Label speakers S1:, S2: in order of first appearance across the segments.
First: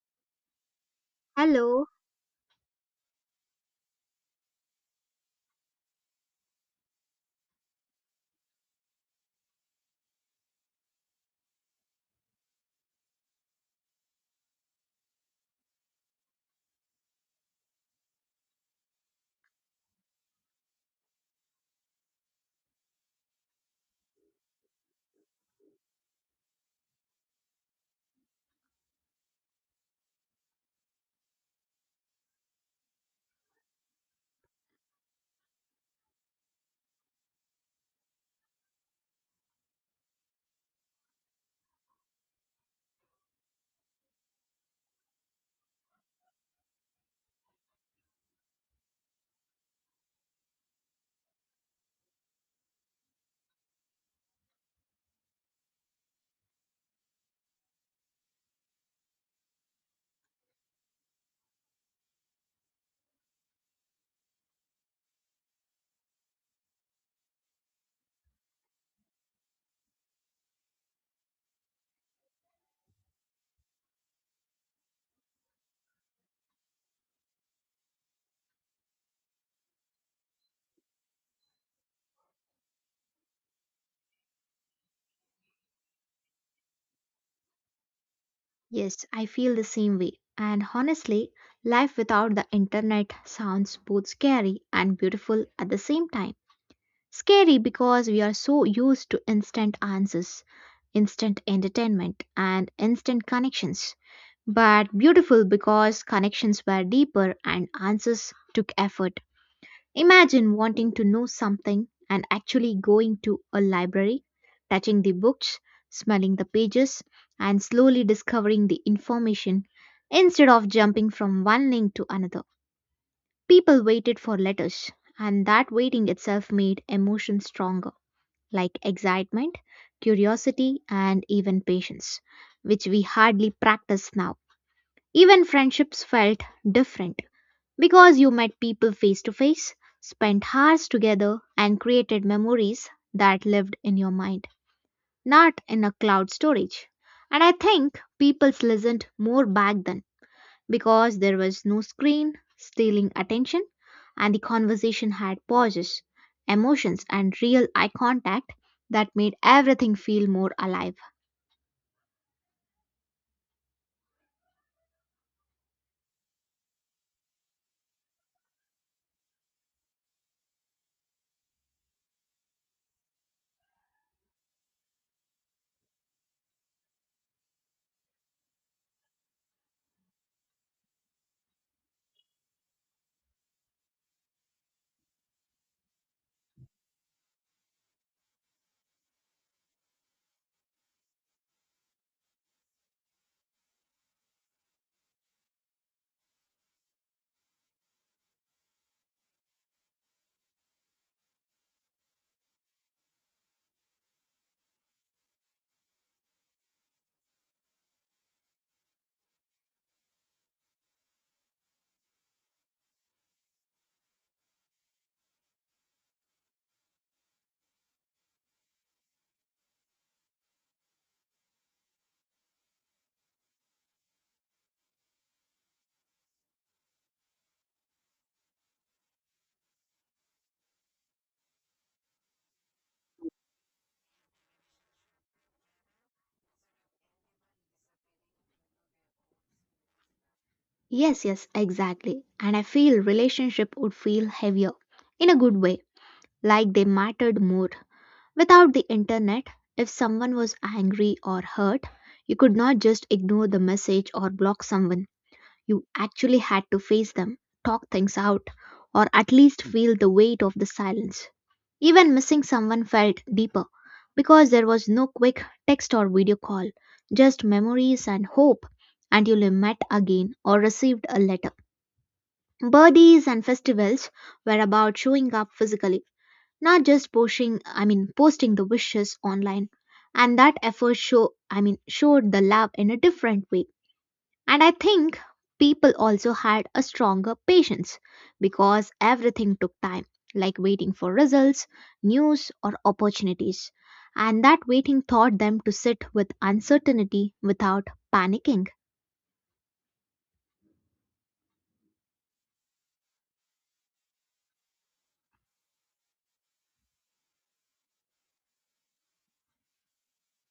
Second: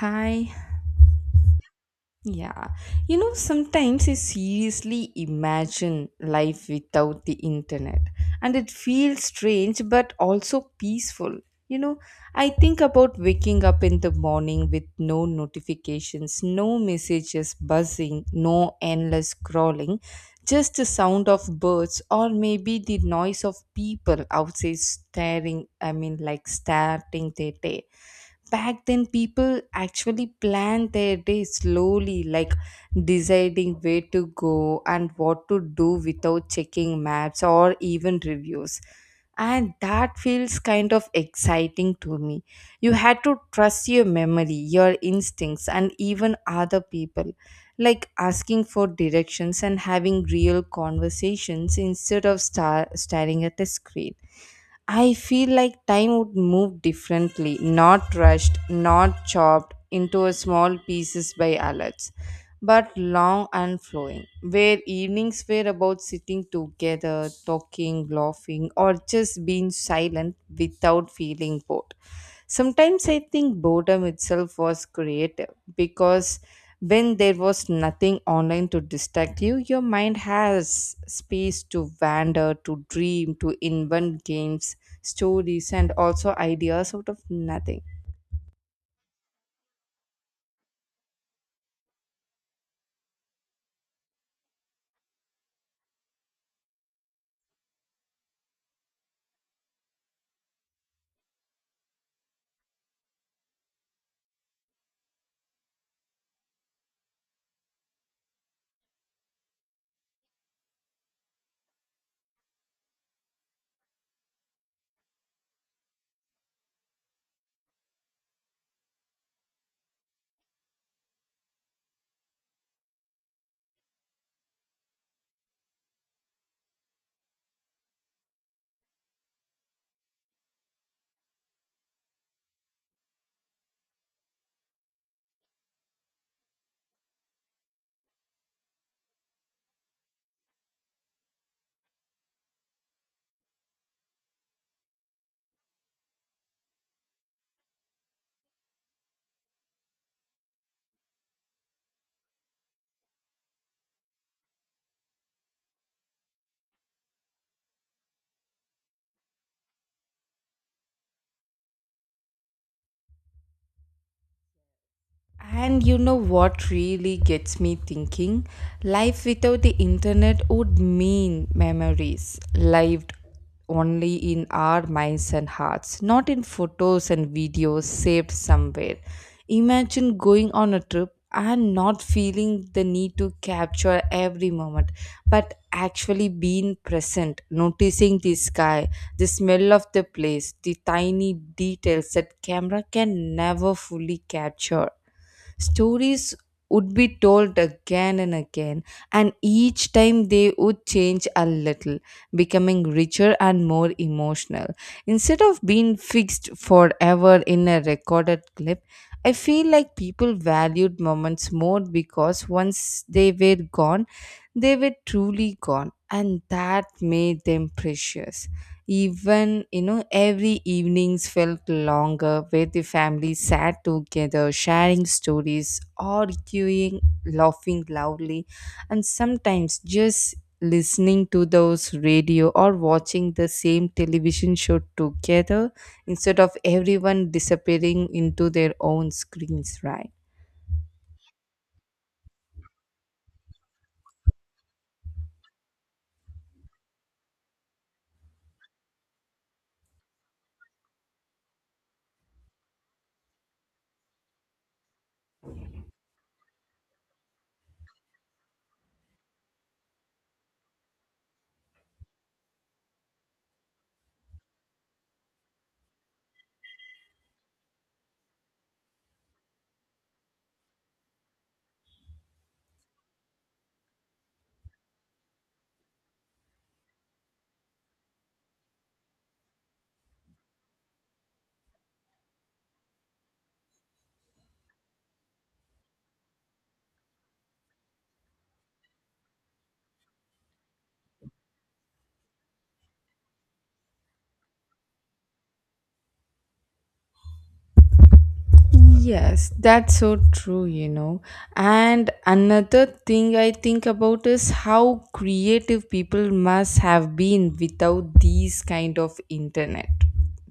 S1: Hi.
S2: Hello.
S1: Yeah. You know, sometimes I seriously imagine life without the internet, and it feels strange but also peaceful. You know, I think about waking up in the morning with no notifications, no messages buzzing, no endless scrolling, just the sound of birds or maybe the noise of people outside staring, I mean, like starting their day. Back then people actually planned their day slowly, like deciding where to go and what to do without checking maps or even reviews, and that feels kind of exciting to me. You had to trust your memory, your instincts, and even other people, like asking for directions and having real conversations instead of staring at a screen. I feel like time would move differently, not rushed, not chopped into small pieces by alerts, but long and flowing, where evenings were about sitting together, talking, laughing, or just being silent without feeling bored. Sometimes I think boredom itself was creative because when there was nothing online to distract you, your mind has space to wander, to dream, to invent games, stories, and also ideas out of nothing.
S2: Yes, I feel the same way. And honestly, life without the internet sounds both scary and beautiful at the same time. Scary because we are so used to instant answers, instant entertainment, and instant connections. But beautiful because connections were deeper and answers took effort. Imagine wanting to know something and actually going to a library, touching the books, smelling the pages, and slowly discovering the information instead of jumping from one link to another. People waited for letters, and that waiting itself made emotions stronger, like excitement, curiosity, and even patience, which we hardly practice now. Even friendships felt different because you met people face to face, spent hours together, and created memories that lived in your mind, not in a cloud storage. And I think people listened more back then because there was no screen stealing attention and the conversation had pauses, emotions, and real eye contact that made everything feel more alive.
S1: And you know what really gets me thinking? Life without the internet would mean memories lived only in our minds and hearts, not in photos and videos saved somewhere. Imagine going on a trip and not feeling the need to capture every moment, but actually being present, noticing the sky, the smell of the place, the tiny details that camera can never fully capture. Stories would be told again and again, and each time they would change a little, becoming richer and more emotional. Instead of being fixed forever in a recorded clip, I feel like people valued moments more because once they were gone, they were truly gone, and that made them precious. Even, every evenings felt longer where the family sat together, sharing stories, arguing, laughing loudly, and sometimes just listening to those radio or watching the same television show together instead of everyone disappearing into their own screens, right?
S2: Yes, yes, exactly. And I feel relationship would feel heavier in a good way, like they mattered more. Without the internet, if someone was angry or hurt, you could not just ignore the message or block someone. You actually had to face them, talk things out, or at least feel the weight of the silence. Even missing someone felt deeper because there was no quick text or video call, just memories and hope until you met again or received a letter. Birthdays and festivals were about showing up physically, not just posting I mean posting the wishes online. And that effort showed the love in a different way. And I think people also had a stronger patience because everything took time, like waiting for results, news, or opportunities. And that waiting taught them to sit with uncertainty without panicking.
S1: Yes, that's so true. And another thing I think about is how creative people must have been without these kind of internet.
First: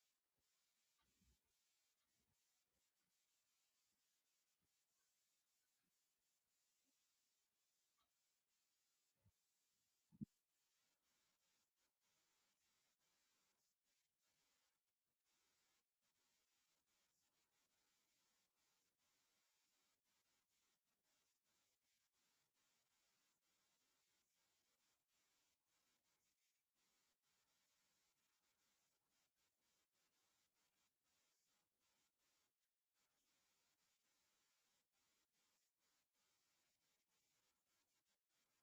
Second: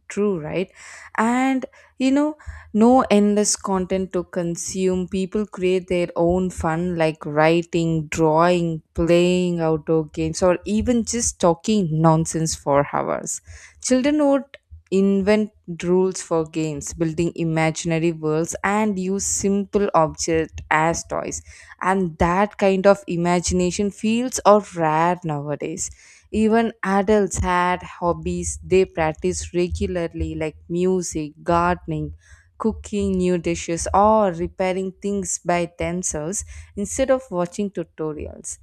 S1: True, right? And you know, no endless content to consume. People create their own fun like writing, drawing, playing outdoor games, or even just talking nonsense for hours. Children would invent rules for games, building imaginary worlds, and use simple objects as toys. And that kind of imagination feels are rare nowadays. Even adults had hobbies they practice regularly, like music, gardening, cooking new dishes, or repairing things by themselves instead of watching tutorials.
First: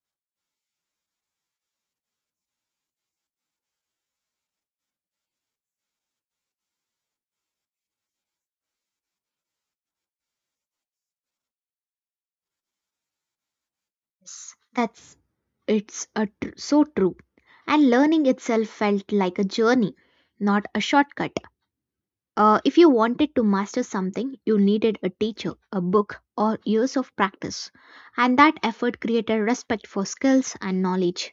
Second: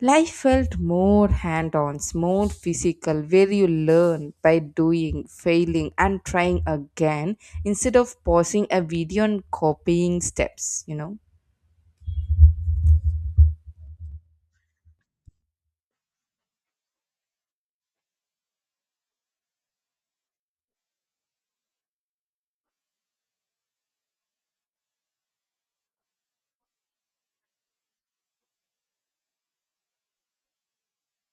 S1: Life felt more hand on, more physical, where you learn by doing, failing, and trying again instead of pausing a video and copying steps.
S2: Yes, that's it's a tr- so true. And learning itself felt like a journey, not a shortcut. If you wanted to master something, you needed a teacher, a book, or years of practice. And that effort created respect for skills and knowledge.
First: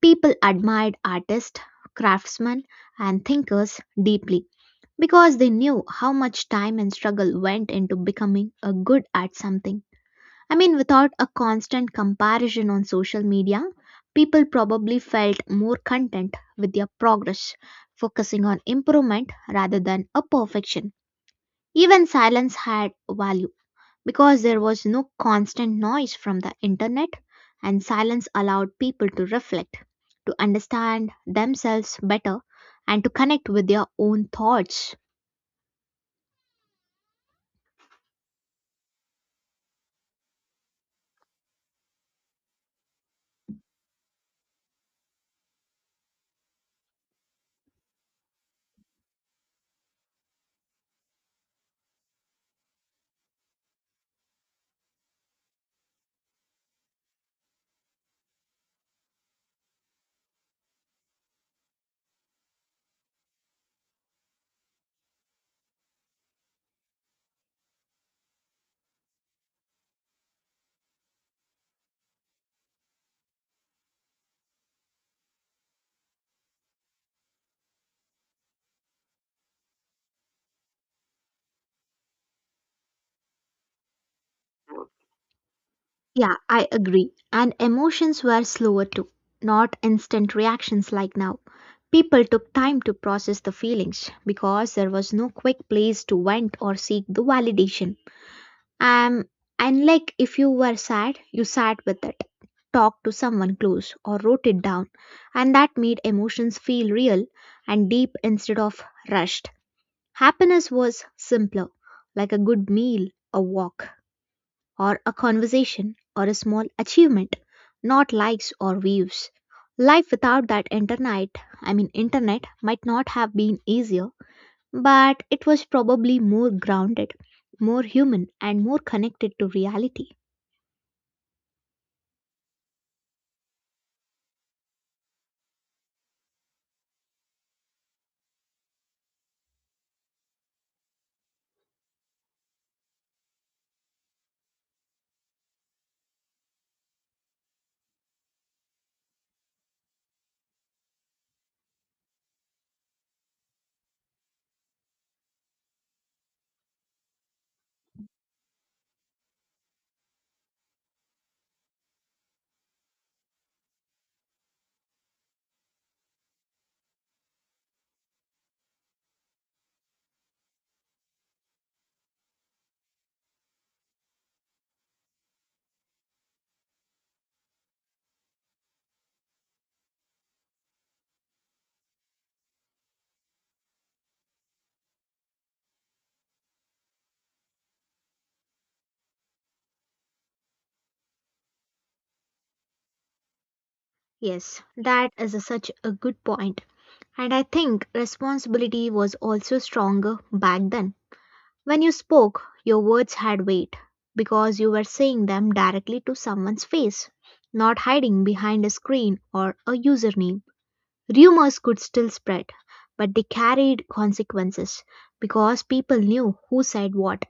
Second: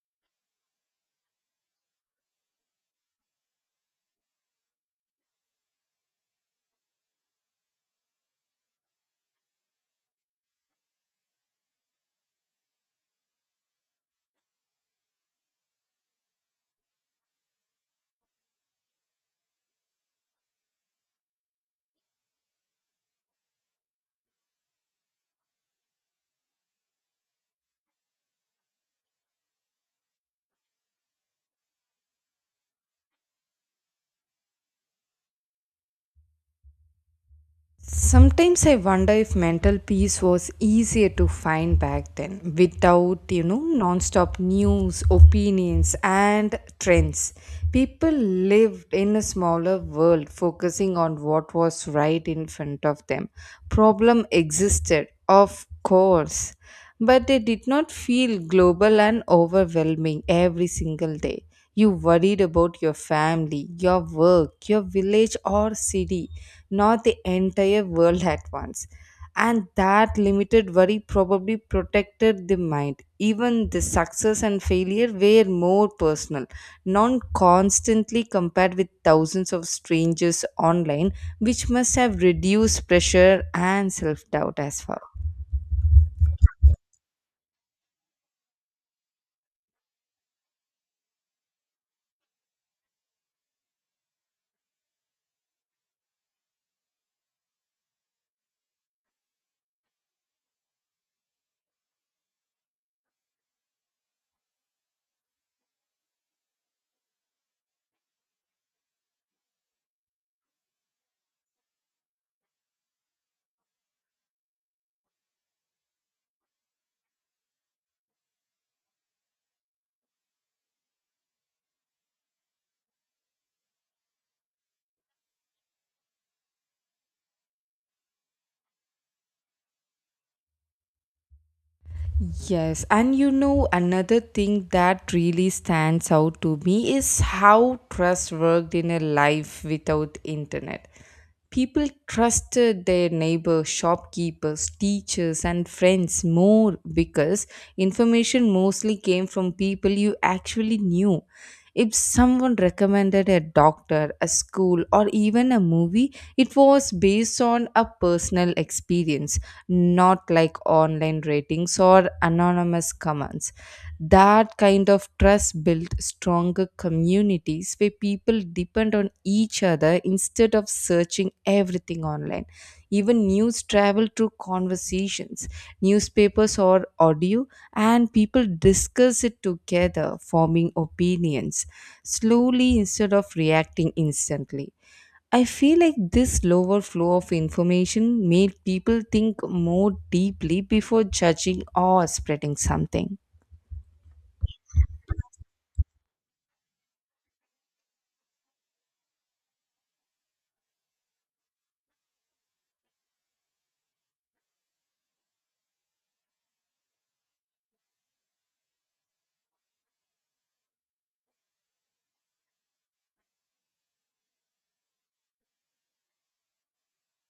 S2: People admired artists, craftsmen, and thinkers deeply because they knew how much time and struggle went into becoming a good at something. I mean, without a constant comparison on social media, people probably felt more content with their progress, focusing on improvement rather than a perfection. Even silence had value because there was no constant noise from the internet, and silence allowed people to reflect, to understand themselves better, and to connect with their own thoughts.
S1: Sometimes I wonder if mental peace was easier to find back then without, non-stop news, opinions and trends. People lived in a smaller world focusing on what was right in front of them. Problem existed, of course, but they did not feel global and overwhelming every single day. You worried about your family, your work, your village or city, not the entire world at once. And that limited worry probably protected the mind. Even the success and failure were more personal, not constantly compared with thousands of strangers online, which must have reduced pressure and self doubt as well.
S2: Yeah, I agree. And emotions were slower too, not instant reactions like now. People took time to process the feelings because there was no quick place to vent or seek the validation. Um, and like, if you were sad, you sat with it, talked to someone close, or wrote it down, and that made emotions feel real and deep instead of rushed. Happiness was simpler, like a good meal, a walk, or a conversation, or a small achievement, not likes or views. Life without that internet, I mean internet, might not have been easier, but it was probably more grounded, more human, and more connected to reality.
S1: Yes, and another thing that really stands out to me is how trust worked in a life without internet. People trusted their neighbors, shopkeepers, teachers, and friends more because information mostly came from people you actually knew. If someone recommended a doctor, a school, or even a movie, it was based on a personal experience, not like online ratings or anonymous comments. That kind of trust builds stronger communities where people depend on each other instead of searching everything online. Even news travel through conversations, newspapers or audio, and people discuss it together, forming opinions slowly instead of reacting instantly. I feel like this lower flow of information made people think more deeply before judging or spreading something.
S2: Yes, such a good point. And I think responsibility was also stronger back then. When you spoke, your words had weight because you were saying them directly to someone's face, not hiding behind a screen or a username. Rumors could still spread, but they carried consequences because people knew who said what.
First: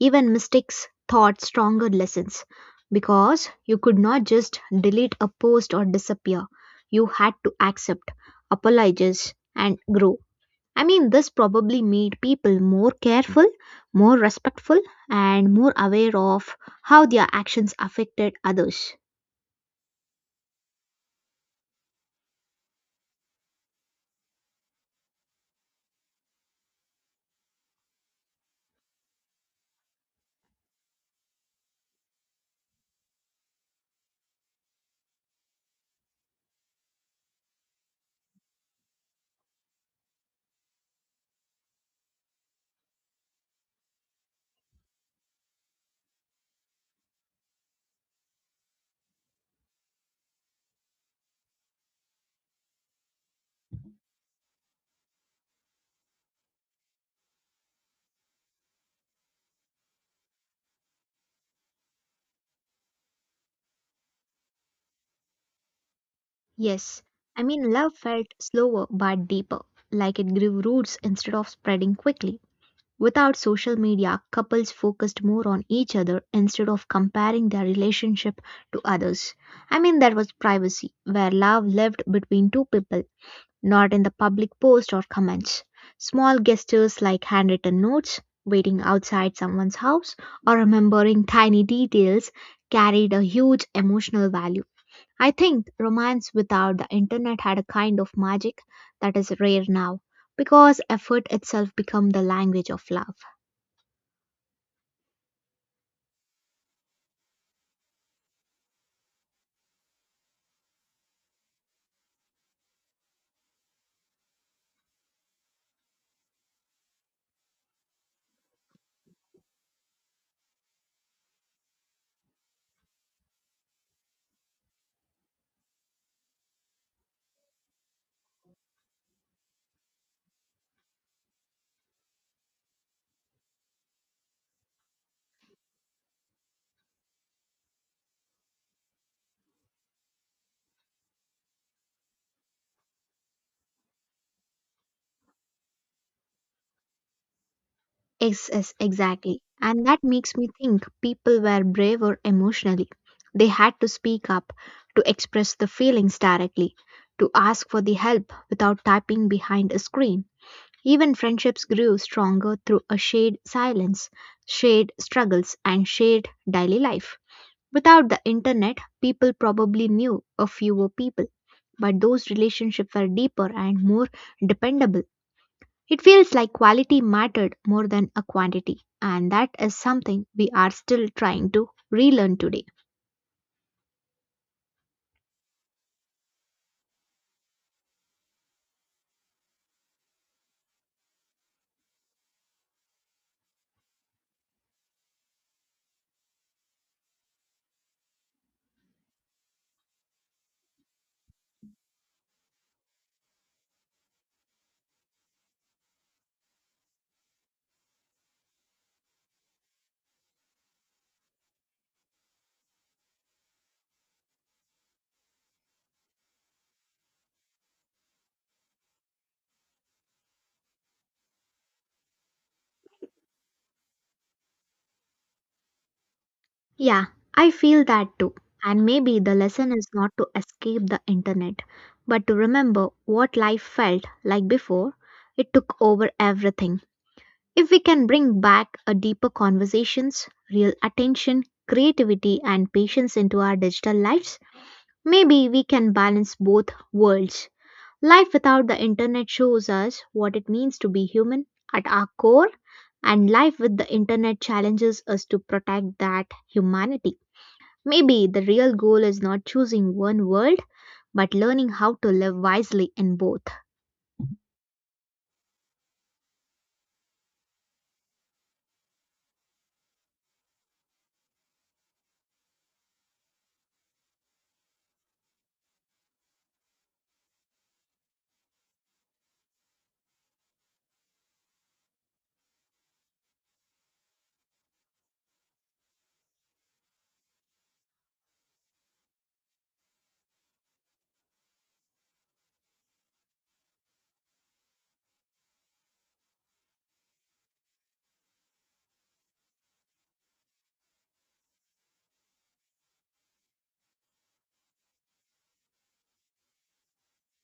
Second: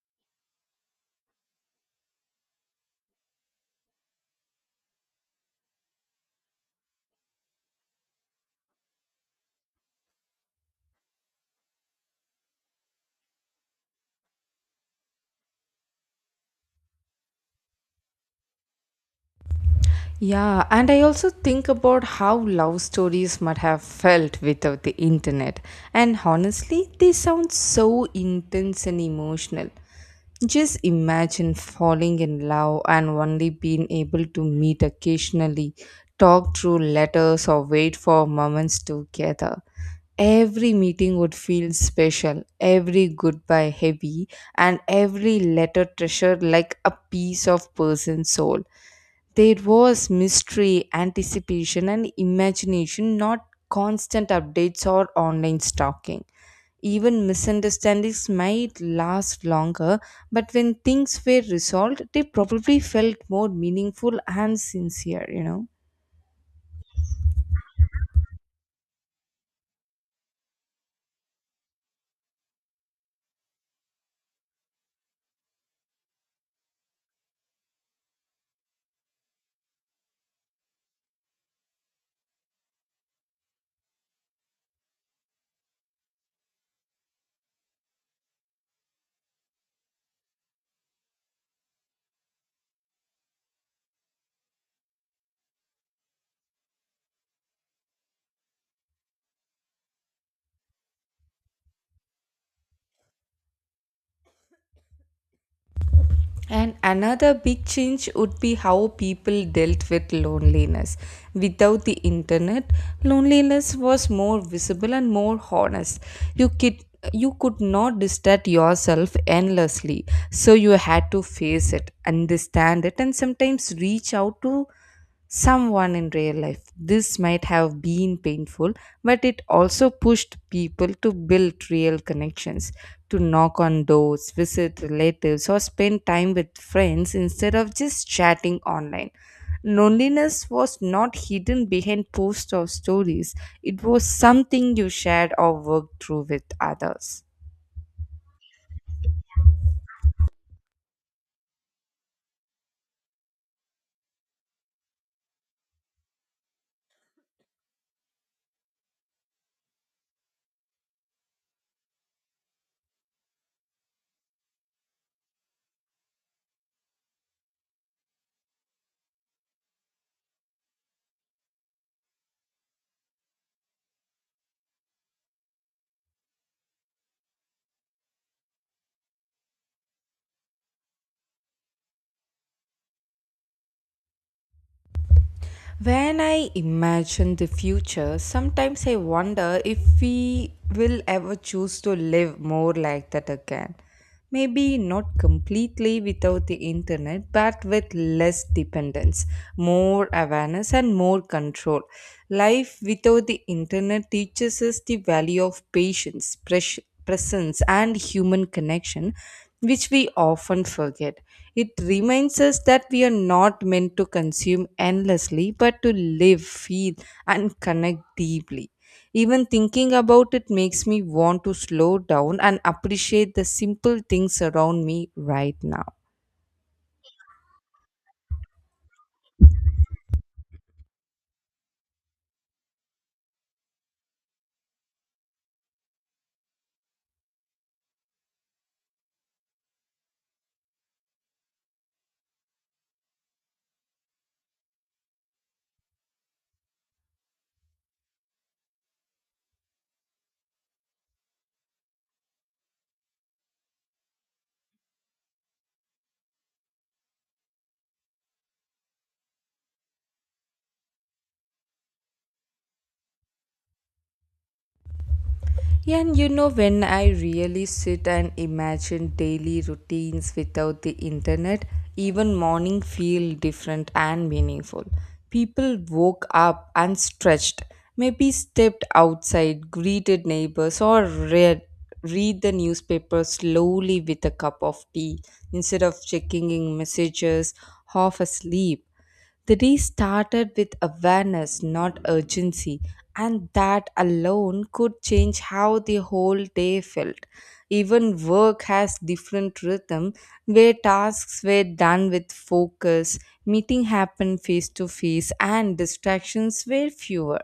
S2: Even mistakes taught stronger lessons because you could not just delete a post or disappear. You had to accept, apologize, and grow. I mean, this probably made people more careful, more respectful, and more aware of how their actions affected others.
S1: Yeah, and I also think about how love stories might have felt without the internet. And honestly, they sound so intense and emotional. Just imagine falling in love and only being able to meet occasionally, talk through letters, or wait for moments together. Every meeting would feel special, every goodbye heavy, and every letter treasured like a piece of person's soul. There was mystery, anticipation, and imagination, not constant updates or online stalking. Even misunderstandings might last longer, but when things were resolved, they probably felt more meaningful and sincere.
S2: Yes, I mean, love felt slower but deeper, like it grew roots instead of spreading quickly. Without social media, couples focused more on each other instead of comparing their relationship to others. I mean, there was privacy, where love lived between two people, not in the public post or comments. Small gestures like handwritten notes, waiting outside someone's house, or remembering tiny details carried a huge emotional value. I think romance without the internet had a kind of magic that is rare now because effort itself became the language of love.
S1: And another big change would be how people dealt with loneliness. Without the internet, loneliness was more visible and more honest. You could you could not distract yourself endlessly, so you had to face it, understand it, and sometimes reach out to someone in real life. This might have been painful, but it also pushed people to build real connections, to knock on doors, visit relatives, or spend time with friends instead of just chatting online. Loneliness was not hidden behind posts or stories, it was something you shared or worked through with others.
S2: Yes, yes, exactly. And that makes me think people were braver emotionally. They had to speak up, to express the feelings directly, to ask for the help without typing behind a screen. Even friendships grew stronger through a shared silence, shared struggles, and shared daily life. Without the internet, people probably knew a fewer people, but those relationships were deeper and more dependable. It feels like quality mattered more than a quantity, and that is something we are still trying to relearn today.
S1: When I imagine the future, sometimes I wonder if we will ever choose to live more like that again. Maybe not completely without the internet, but with less dependence, more awareness, and more control. Life without the internet teaches us the value of patience, presence and human connection, which we often forget. It reminds us that we are not meant to consume endlessly, but to live, feel, and connect deeply. Even thinking about it makes me want to slow down and appreciate the simple things around me right now.
S2: Yeah, I feel that too. And maybe the lesson is not to escape the internet, but to remember what life felt like before it took over everything. If we can bring back a deeper conversations, real attention, creativity and patience into our digital lives, maybe we can balance both worlds. Life without the internet shows us what it means to be human at our core, and life with the internet challenges us to protect that humanity. Maybe the real goal is not choosing one world, but learning how to live wisely in both.
S1: Yeah, and when I really sit and imagine daily routines without the internet, even morning feel different and meaningful. People woke up and stretched, maybe stepped outside, greeted neighbors, or read the newspaper slowly with a cup of tea instead of checking in messages half asleep. The day started with awareness, not urgency, and that alone could change how the whole day felt. Even work has different rhythm where tasks were done with focus, meeting happened face to face and distractions were fewer.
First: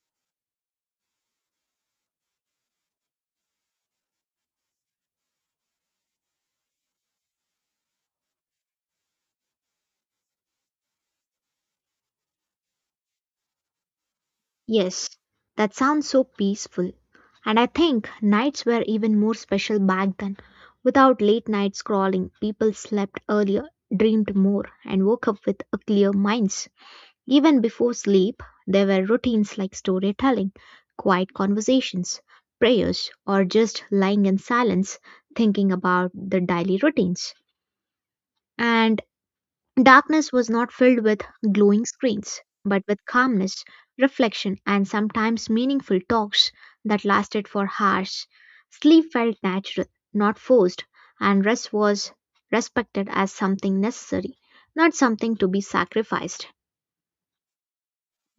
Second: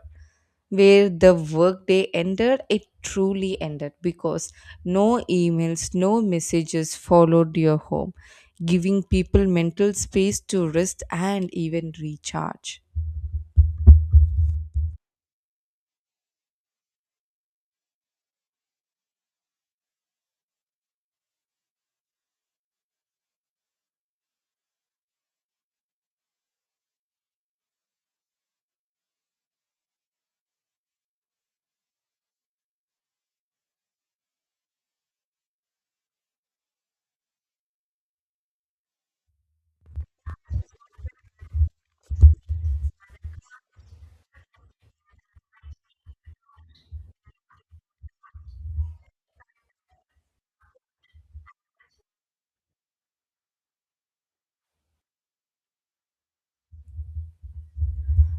S1: Where the workday ended, it truly ended because no emails, no messages followed your home, giving people mental space to rest and even recharge.
S2: Yes, that sounds so peaceful. And I think nights were even more special back then. Without late night scrolling, people slept earlier, dreamed more, and woke up with a clear minds. Even before sleep, there were routines like storytelling, quiet conversations, prayers, or just lying in silence thinking about the daily routines. And darkness was not filled with glowing screens, but with calmness, reflection, and sometimes meaningful talks that lasted for hours. Sleep felt natural, not forced, and rest was respected as something necessary, not something to be sacrificed.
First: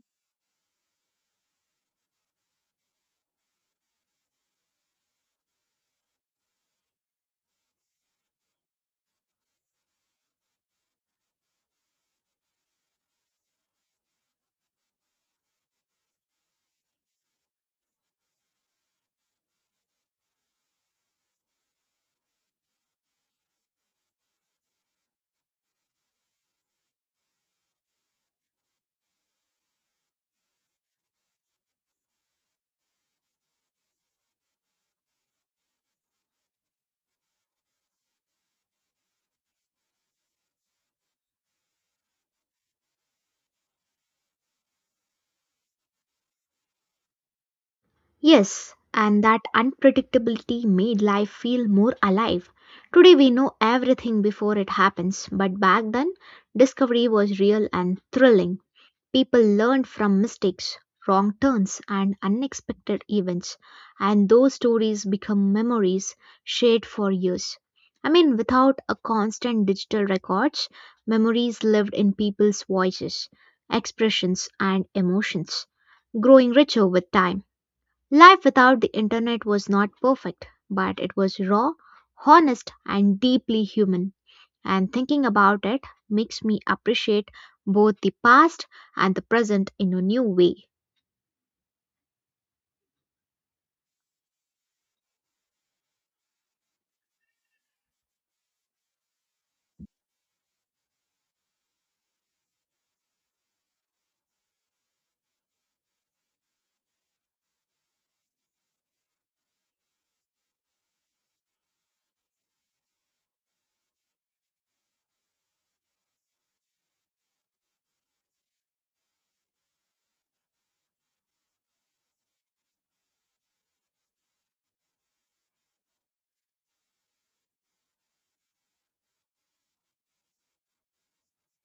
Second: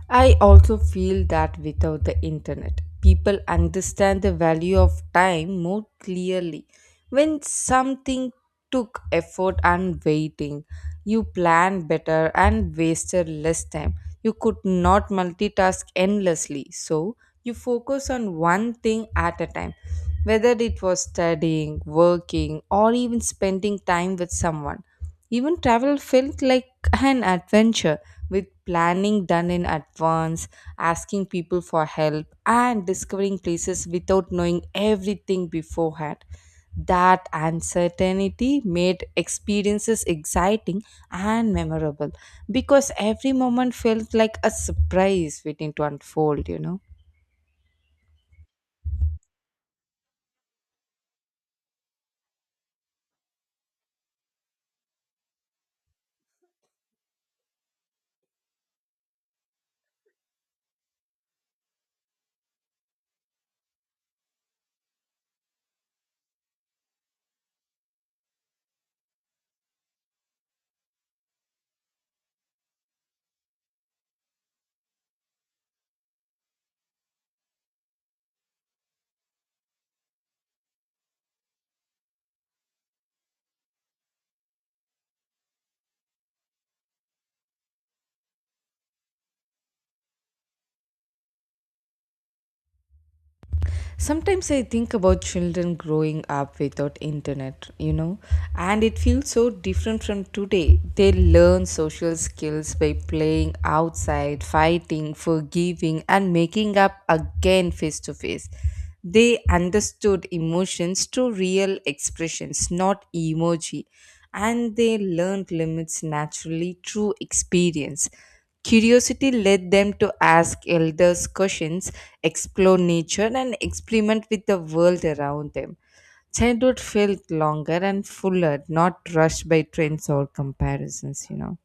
S1: I also feel that without the internet, people understand the value of time more clearly. When something took effort and waiting, you plan better and wasted less time. You could not multitask endlessly, so you focus on one thing at a time. Whether it was studying, working, or even spending time with someone, even travel felt like an adventure with planning done in advance, asking people for help, and discovering places without knowing everything beforehand. That uncertainty made experiences exciting and memorable because every moment felt like a surprise waiting to unfold.
S2: Yes, and that unpredictability made life feel more alive. Today we know everything before it happens, but back then, discovery was real and thrilling. People learned from mistakes, wrong turns, and unexpected events, and those stories become memories shared for years. I mean, without a constant digital records, memories lived in people's voices, expressions, and emotions, growing richer with time. Life without the internet was not perfect, but it was raw, honest, and deeply human. And thinking about it makes me appreciate both the past and the present in a new way.
S1: Sometimes I think about children growing up without internet, and it feels so different from today. They learn social skills by playing outside, fighting, forgiving, and making up again face to face. They understood emotions through real expressions, not emoji, and they learned limits naturally through experience. Curiosity led them to ask elders questions, explore nature, and experiment with the world around them. Childhood felt longer and fuller, not rushed by trends or comparisons.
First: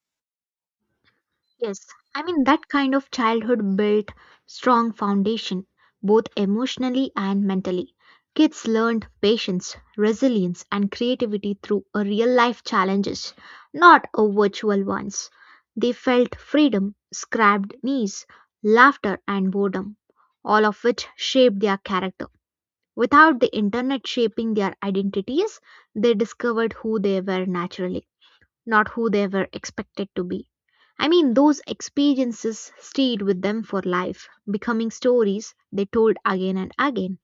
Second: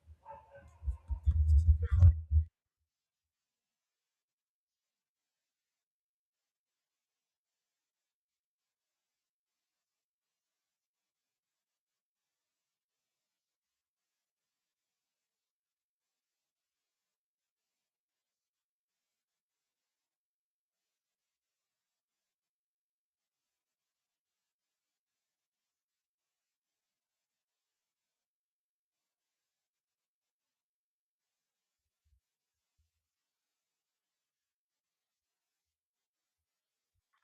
S2: Yes, I mean, that kind of childhood built strong foundation, both emotionally and mentally. Kids learned patience, resilience, and creativity through a real life challenges, not a virtual ones. They felt freedom, scrapped knees, laughter, and boredom, all of which shaped their character. Without the internet shaping their identities, they discovered who they were naturally, not who they were expected to be. I mean, those experiences stayed with them for life, becoming stories they told again and again.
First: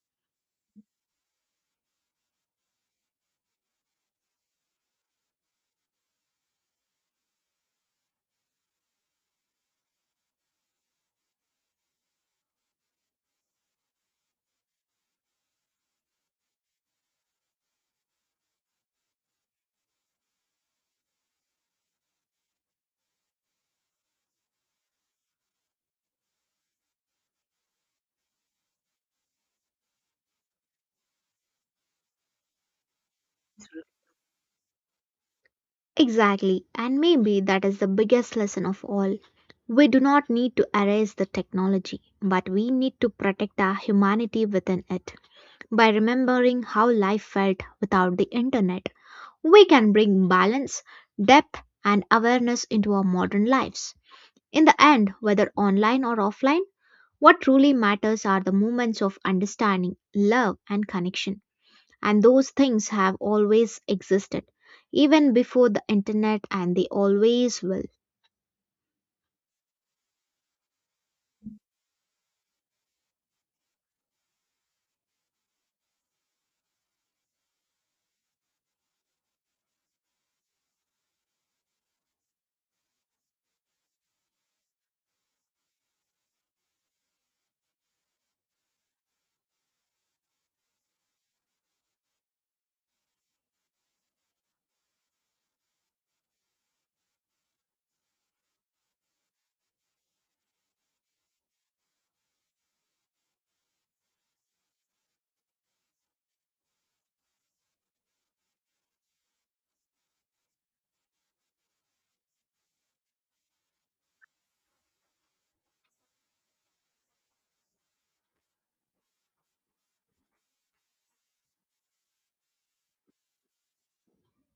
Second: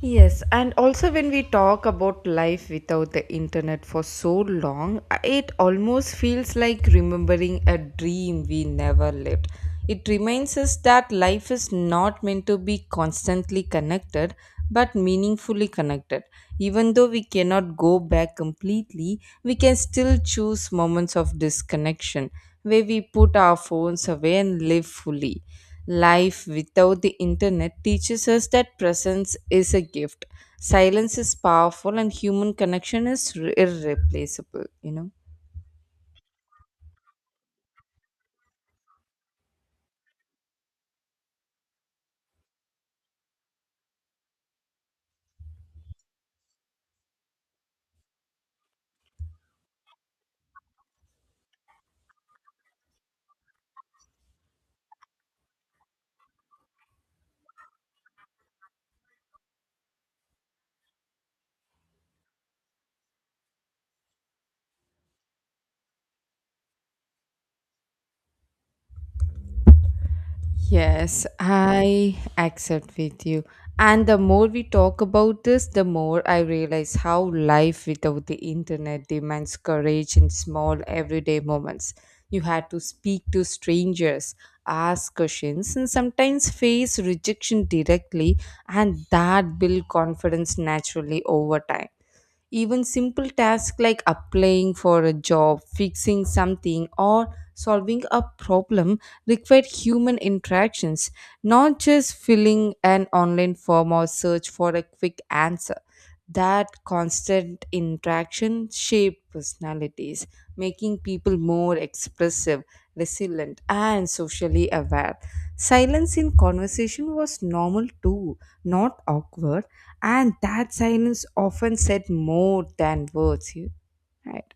S1: Yes, and also when we talk about life without the internet for so long, it almost feels like remembering a dream we never lived. It reminds us that life is not meant to be constantly connected, but meaningfully connected. Even though we cannot go back completely, we can still choose moments of disconnection where we put our phones away and live fully. Life without the internet teaches us that presence is a gift. Silence is powerful and human connection is irreplaceable.
S2: Exactly, and maybe that is the biggest lesson of all. We do not need to erase the technology, but we need to protect our humanity within it. By remembering how life felt without the internet, we can bring balance, depth, and awareness into our modern lives. In the end, whether online or offline, what truly matters are the moments of understanding, love, and connection. And those things have always existed, even before the internet, and they always will.
S1: Yes, I accept with you. And the more we talk about this, the more I realize how life without the internet demands courage in small everyday moments. You had to speak to strangers, ask questions, and sometimes face rejection directly, and that build confidence naturally over time. Even simple tasks like applying for a job, fixing something, or solving a problem require human interactions, not just filling an online form or search for a quick answer. That constant interaction shapes personalities, making people more expressive resilient, and socially aware. Silence in conversation was normal too, not awkward, and that silence often said more than words. Right.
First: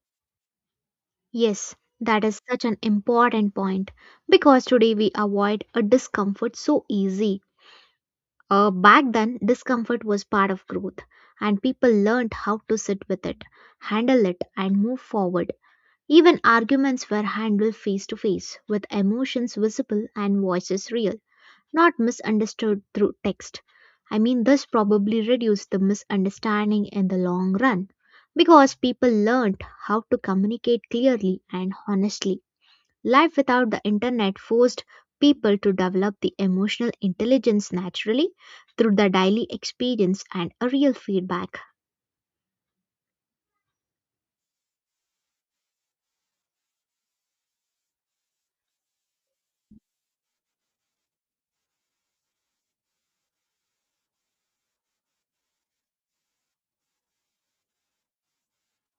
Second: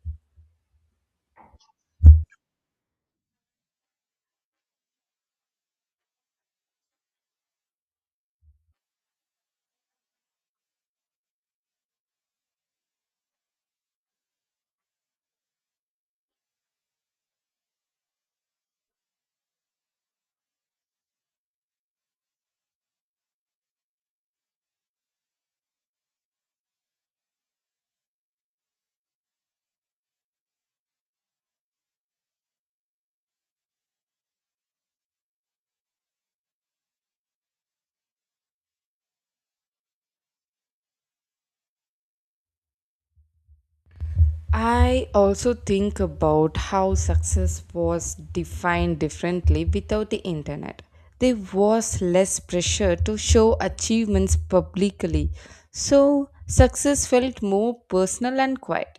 S2: Yes, that is such an important point because today we avoid a discomfort so easy. Back then, discomfort was part of growth, and people learned how to sit with it, handle it, and move forward. Even arguments were handled face to face, with emotions visible and voices real, not misunderstood through text. I mean, this probably reduced the misunderstanding in the long run because people learned how to communicate clearly and honestly. Life without the internet forced people to develop the emotional intelligence naturally through the daily experience and a real feedback.
S1: I also think about how success was defined differently without the internet. There was less pressure to show achievements publicly, so success felt more personal and quiet.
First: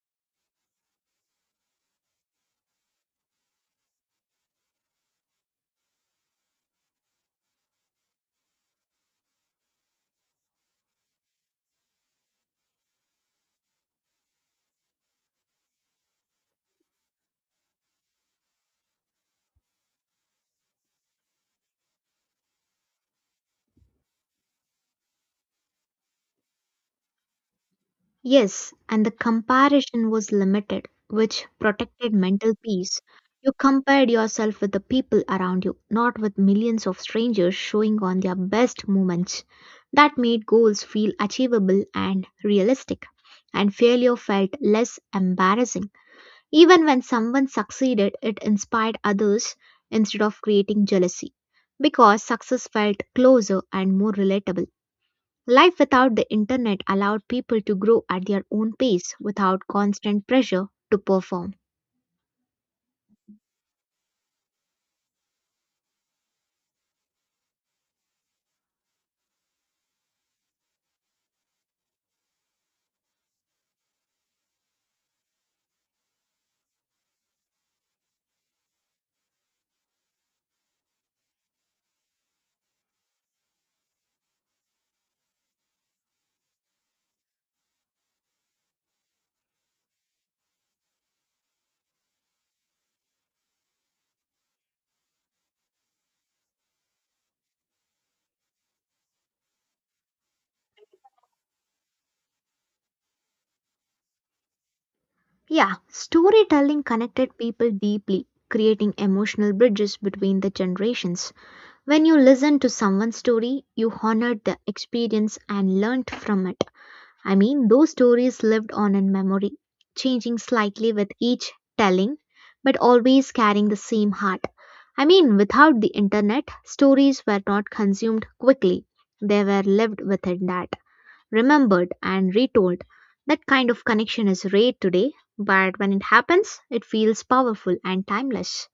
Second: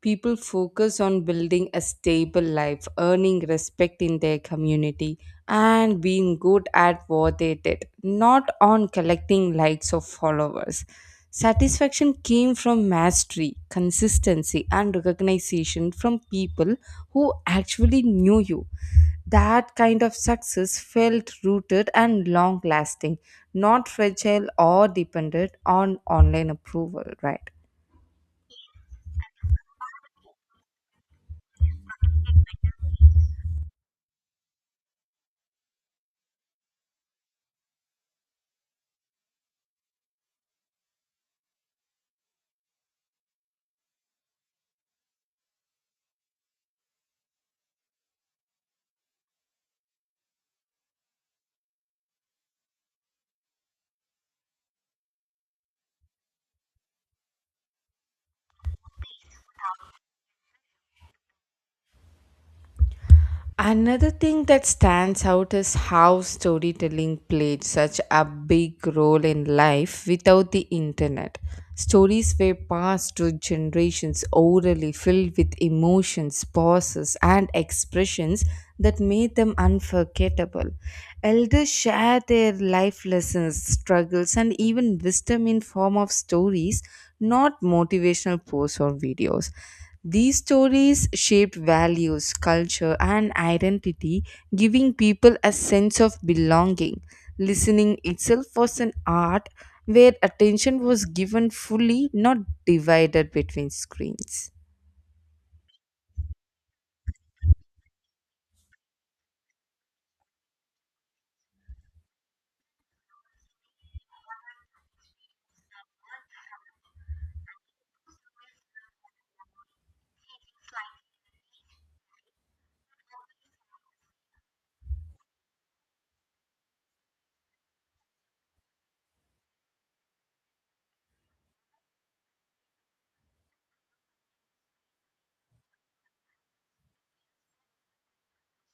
S1: People focus on building a stable life, earning respect in their community, and being good at what they did, not on collecting likes or followers. Satisfaction came from mastery, consistency, and recognition from people who actually knew you. That kind of success felt rooted and long lasting, not fragile or dependent on online approval, right?
S2: Yes, and the comparison was limited, which protected mental peace. You compared yourself with the people around you, not with millions of strangers showing on their best moments. That made goals feel achievable and realistic, and failure felt less embarrassing. Even when someone succeeded, it inspired others instead of creating jealousy, because success felt closer and more relatable. Life without the internet allowed people to grow at their own pace without constant pressure to perform.
S1: Another thing that stands out is how storytelling played such a big role in life without the internet. Stories were passed to generations orally, filled with emotions, pauses, and expressions that made them unforgettable. Elders shared their life lessons, struggles, and even wisdom in form of stories, not motivational posts or videos. These stories shaped values, culture, and identity, giving people a sense of belonging. Listening itself was an art where attention was given fully, not divided between screens.
S2: Yeah, storytelling connected people deeply, creating emotional bridges between the generations. When you listened to someone's story, you honored the experience and learned from it. I mean, those stories lived on in memory, changing slightly with each telling, but always carrying the same heart. I mean, without the internet, stories were not consumed quickly, they were lived within that, remembered, and retold. That kind of connection is rare today, but when it happens, it feels powerful and timeless.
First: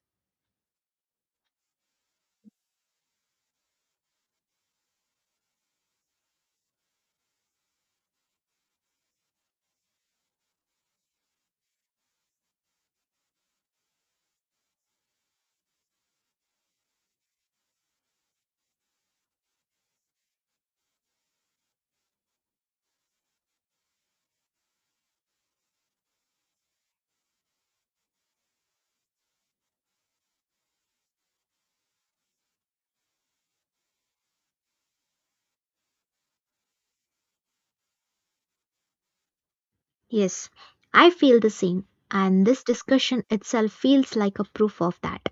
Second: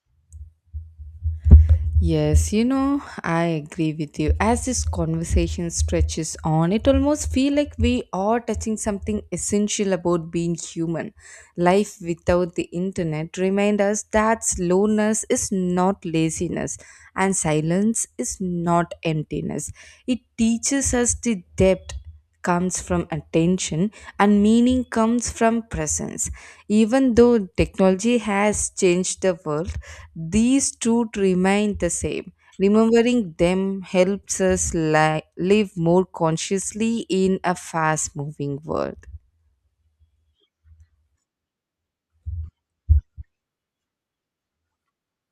S1: Yes, you know, I agree with you. As this conversation stretches on, it almost feels like we are touching something essential about being human. Life without the internet remind us that slowness is not laziness and silence is not emptiness. It teaches us the depth comes from attention and meaning comes from presence. Even though technology has changed the world, these truths remain the same. Remembering them helps us live more consciously in a fast moving world.
S2: Yes, I feel the same, and this discussion itself feels like a proof of that.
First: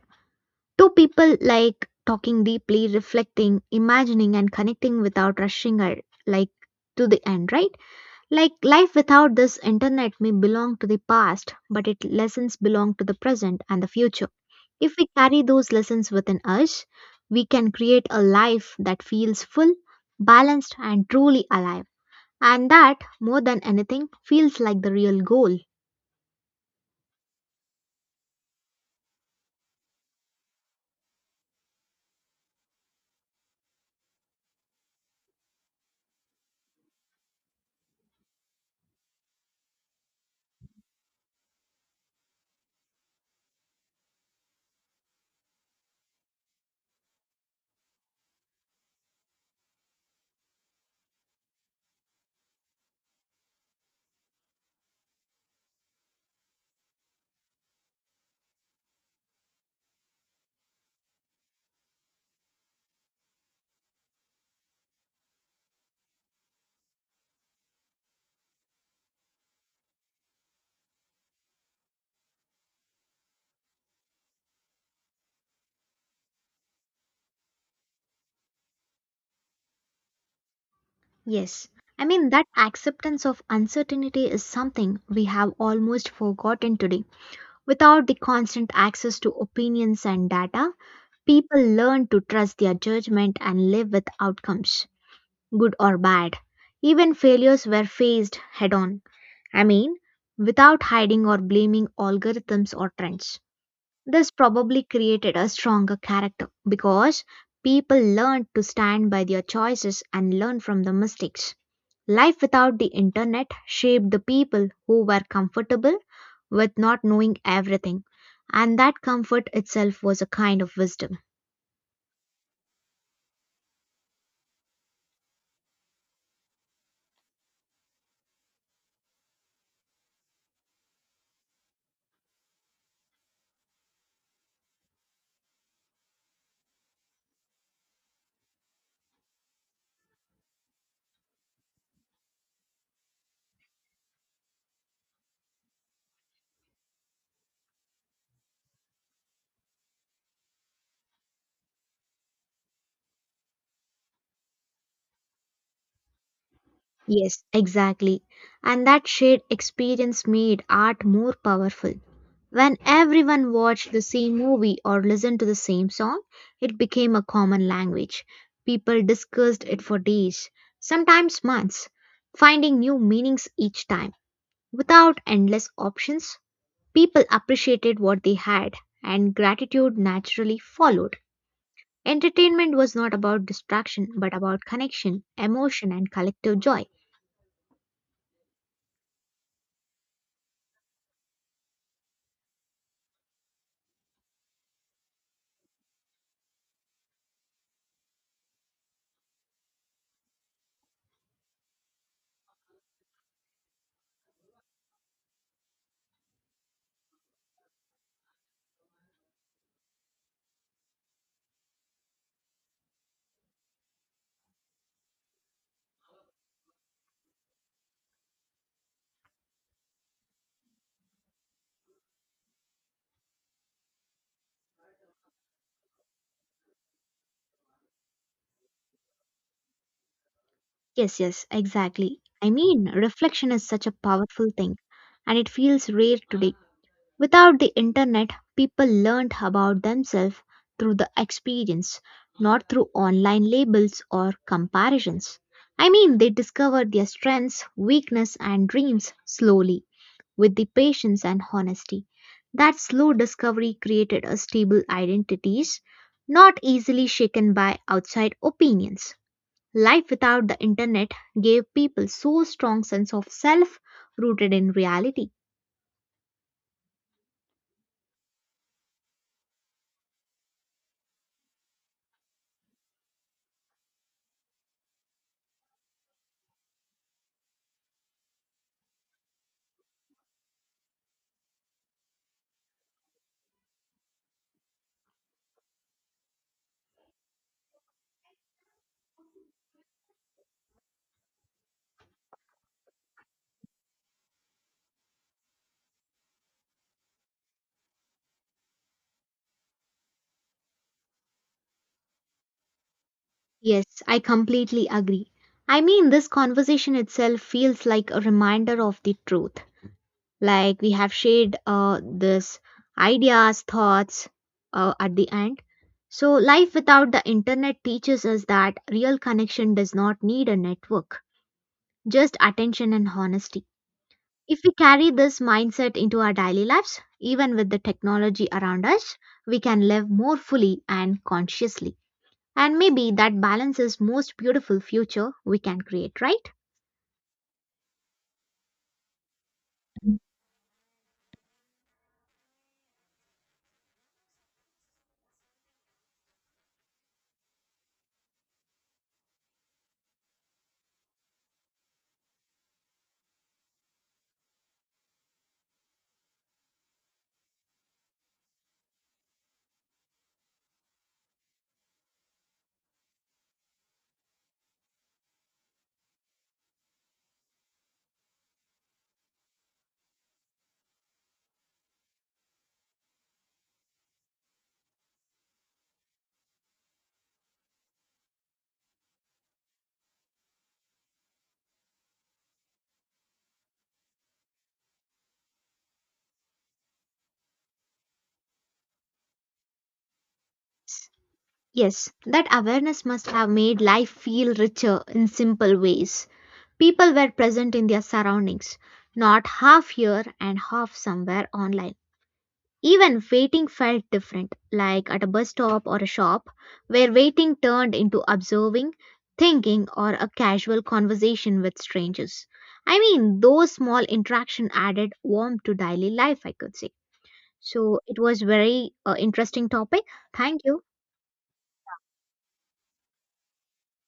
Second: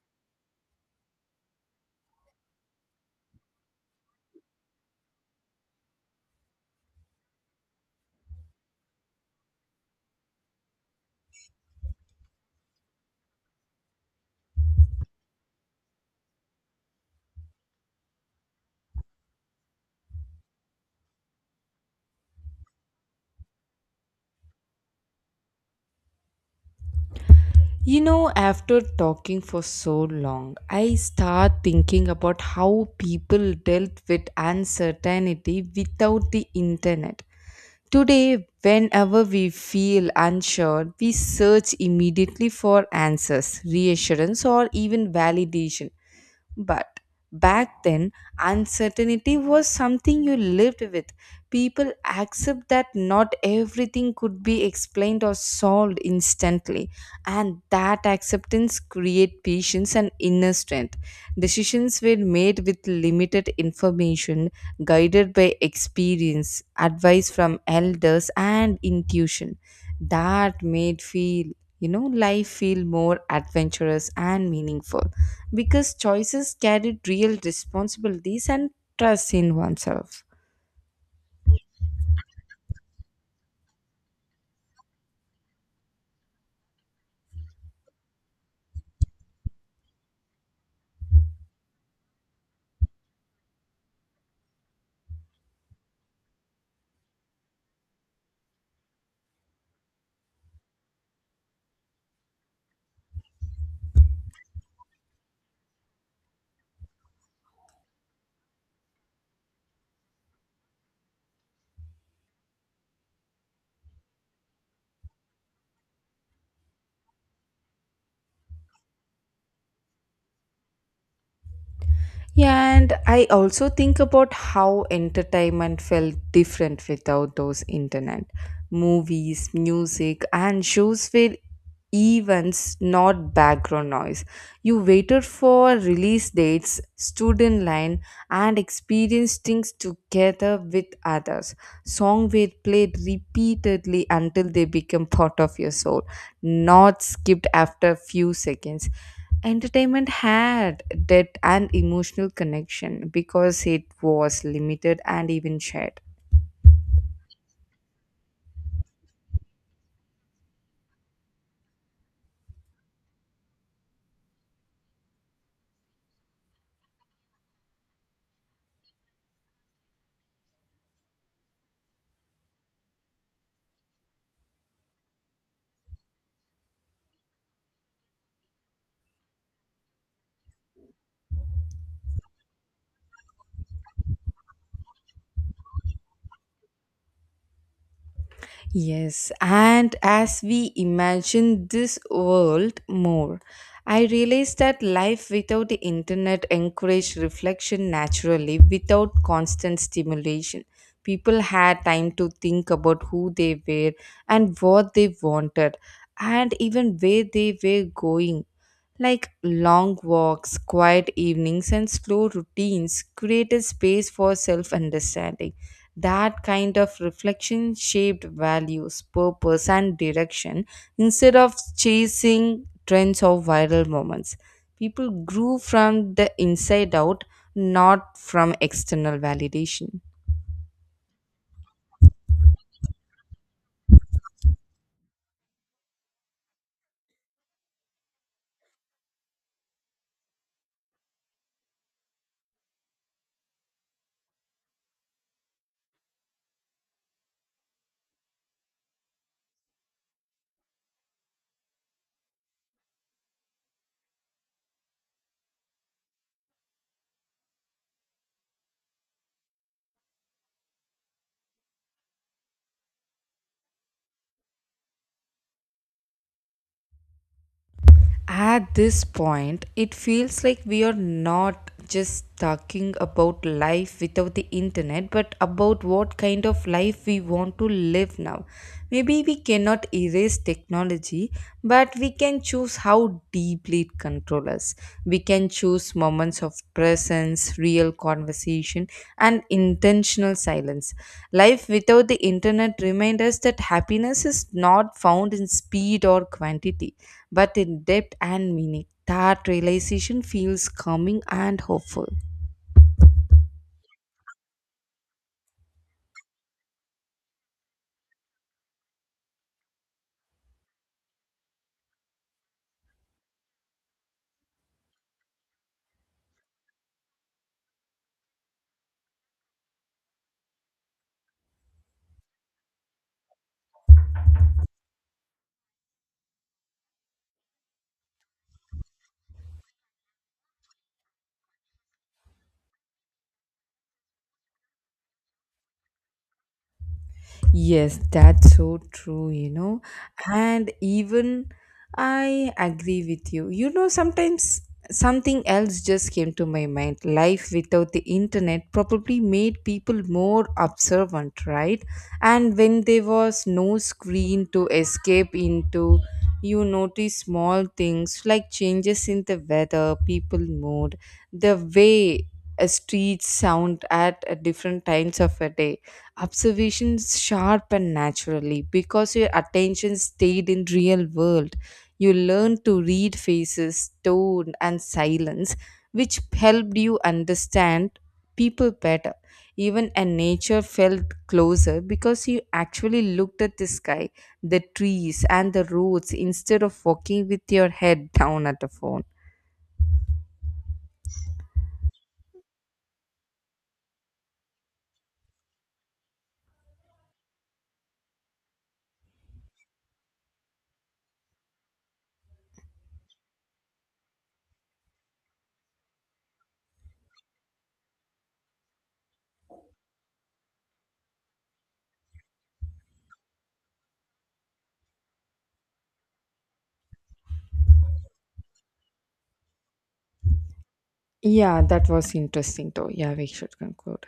S2: Two people like talking deeply, reflecting, imagining, and connecting without rushing or like to the end, right? Like life without this internet may belong to the past, but its lessons belong to the present and the future. If we carry those lessons within us, we can create a life that feels full, balanced, and truly alive. And that, more than anything, feels like the real goal.
S1: You know, after talking for so long, I start thinking about how people dealt with uncertainty without the internet. Today, whenever we feel unsure, we search immediately for answers, reassurance, or even validation. But back then, uncertainty was something you lived with. People accept that not everything could be explained or solved instantly, and that acceptance create patience and inner strength. Decisions were made with limited information, guided by experience, advice from elders, and intuition. That made feel, you know, life feel more adventurous and meaningful because choices carried real responsibilities and trust in oneself.
S2: Yes, I mean that acceptance of uncertainty is something we have almost forgotten today. Without the constant access to opinions and data, people learn to trust their judgment and live with outcomes, good or bad. Even failures were faced head on. I mean, without hiding or blaming algorithms or trends. This probably created a stronger character because people learned to stand by their choices and learn from the mistakes. Life without the internet shaped the people who were comfortable with not knowing everything, and that comfort itself was a kind of wisdom.
S1: Yeah, and I also think about how entertainment felt different without those internet. Movies, music, and shows were events, not background noise. You waited for release dates, stood in line, and experienced things together with others. Songs were played repeatedly until they became part of your soul, not skipped after a few seconds. Entertainment had that an emotional connection because it was limited and even shared.
S2: Yes, exactly. And that shared experience made art more powerful. When everyone watched the same movie or listened to the same song, it became a common language. People discussed it for days, sometimes months, finding new meanings each time. Without endless options, people appreciated what they had, and gratitude naturally followed. Entertainment was not about distraction, but about connection, emotion, and collective joy.
S1: Yes, and as we imagine this world more, I realized that life without the internet encouraged reflection naturally without constant stimulation. People had time to think about who they were and what they wanted and even where they were going. Like long walks, quiet evenings, and slow routines created space for self understanding. That kind of reflection shaped values, purpose, and direction instead of chasing trends or viral moments. People grew from the inside out, not from external validation.
S2: Yes, yes, exactly. I mean, reflection is such a powerful thing, and it feels rare today. Without the internet, people learned about themselves through the experience, not through online labels or comparisons. I mean, they discovered their strengths, weakness, and dreams slowly, with the patience and honesty. That slow discovery created a stable identities, not easily shaken by outside opinions. Life without the internet gave people so strong sense of self rooted in reality.
S1: At this point, it feels like we are not just talking about life without the internet, but about what kind of life we want to live now. Maybe we cannot erase technology, but we can choose how deeply it controls us. We can choose moments of presence, real conversation, and intentional silence. Life without the internet reminds us that happiness is not found in speed or quantity but in depth and meaning. That realization feels calming and hopeful.
S2: Yes, I completely agree. I mean, this conversation itself feels like a reminder of the truth. Like we have shared this ideas, thoughts, at the end. So life without the internet teaches us that real connection does not need a network, just attention and honesty. If we carry this mindset into our daily lives, even with the technology around us, we can live more fully and consciously. And maybe that balance is most beautiful future we can create, right?
S1: Yes, that's so true, you know. And even I agree with you. You know, sometimes something else just came to my mind. Life without the internet probably made people more observant, right? And when there was no screen to escape into, you notice small things like changes in the weather, people mood, the way a street sound at a different times of a day. Observations sharp and naturally because your attention stayed in real world. You learned to read faces tone and silence which helped you understand people better, even, and nature felt closer because you actually looked at the sky, the trees and the roads instead of walking with your head down at the phone.
S2: Yes, that awareness must have made life feel richer in simple ways. People were present in their surroundings, not half here and half somewhere online. Even waiting felt different, like at a bus stop or a shop, where waiting turned into observing, thinking, or a casual conversation with strangers. I mean, those small interactions added warmth to daily life, I could say. So it was very interesting topic. Thank you.
S1: Yeah, that was interesting though. Yeah, we should conclude.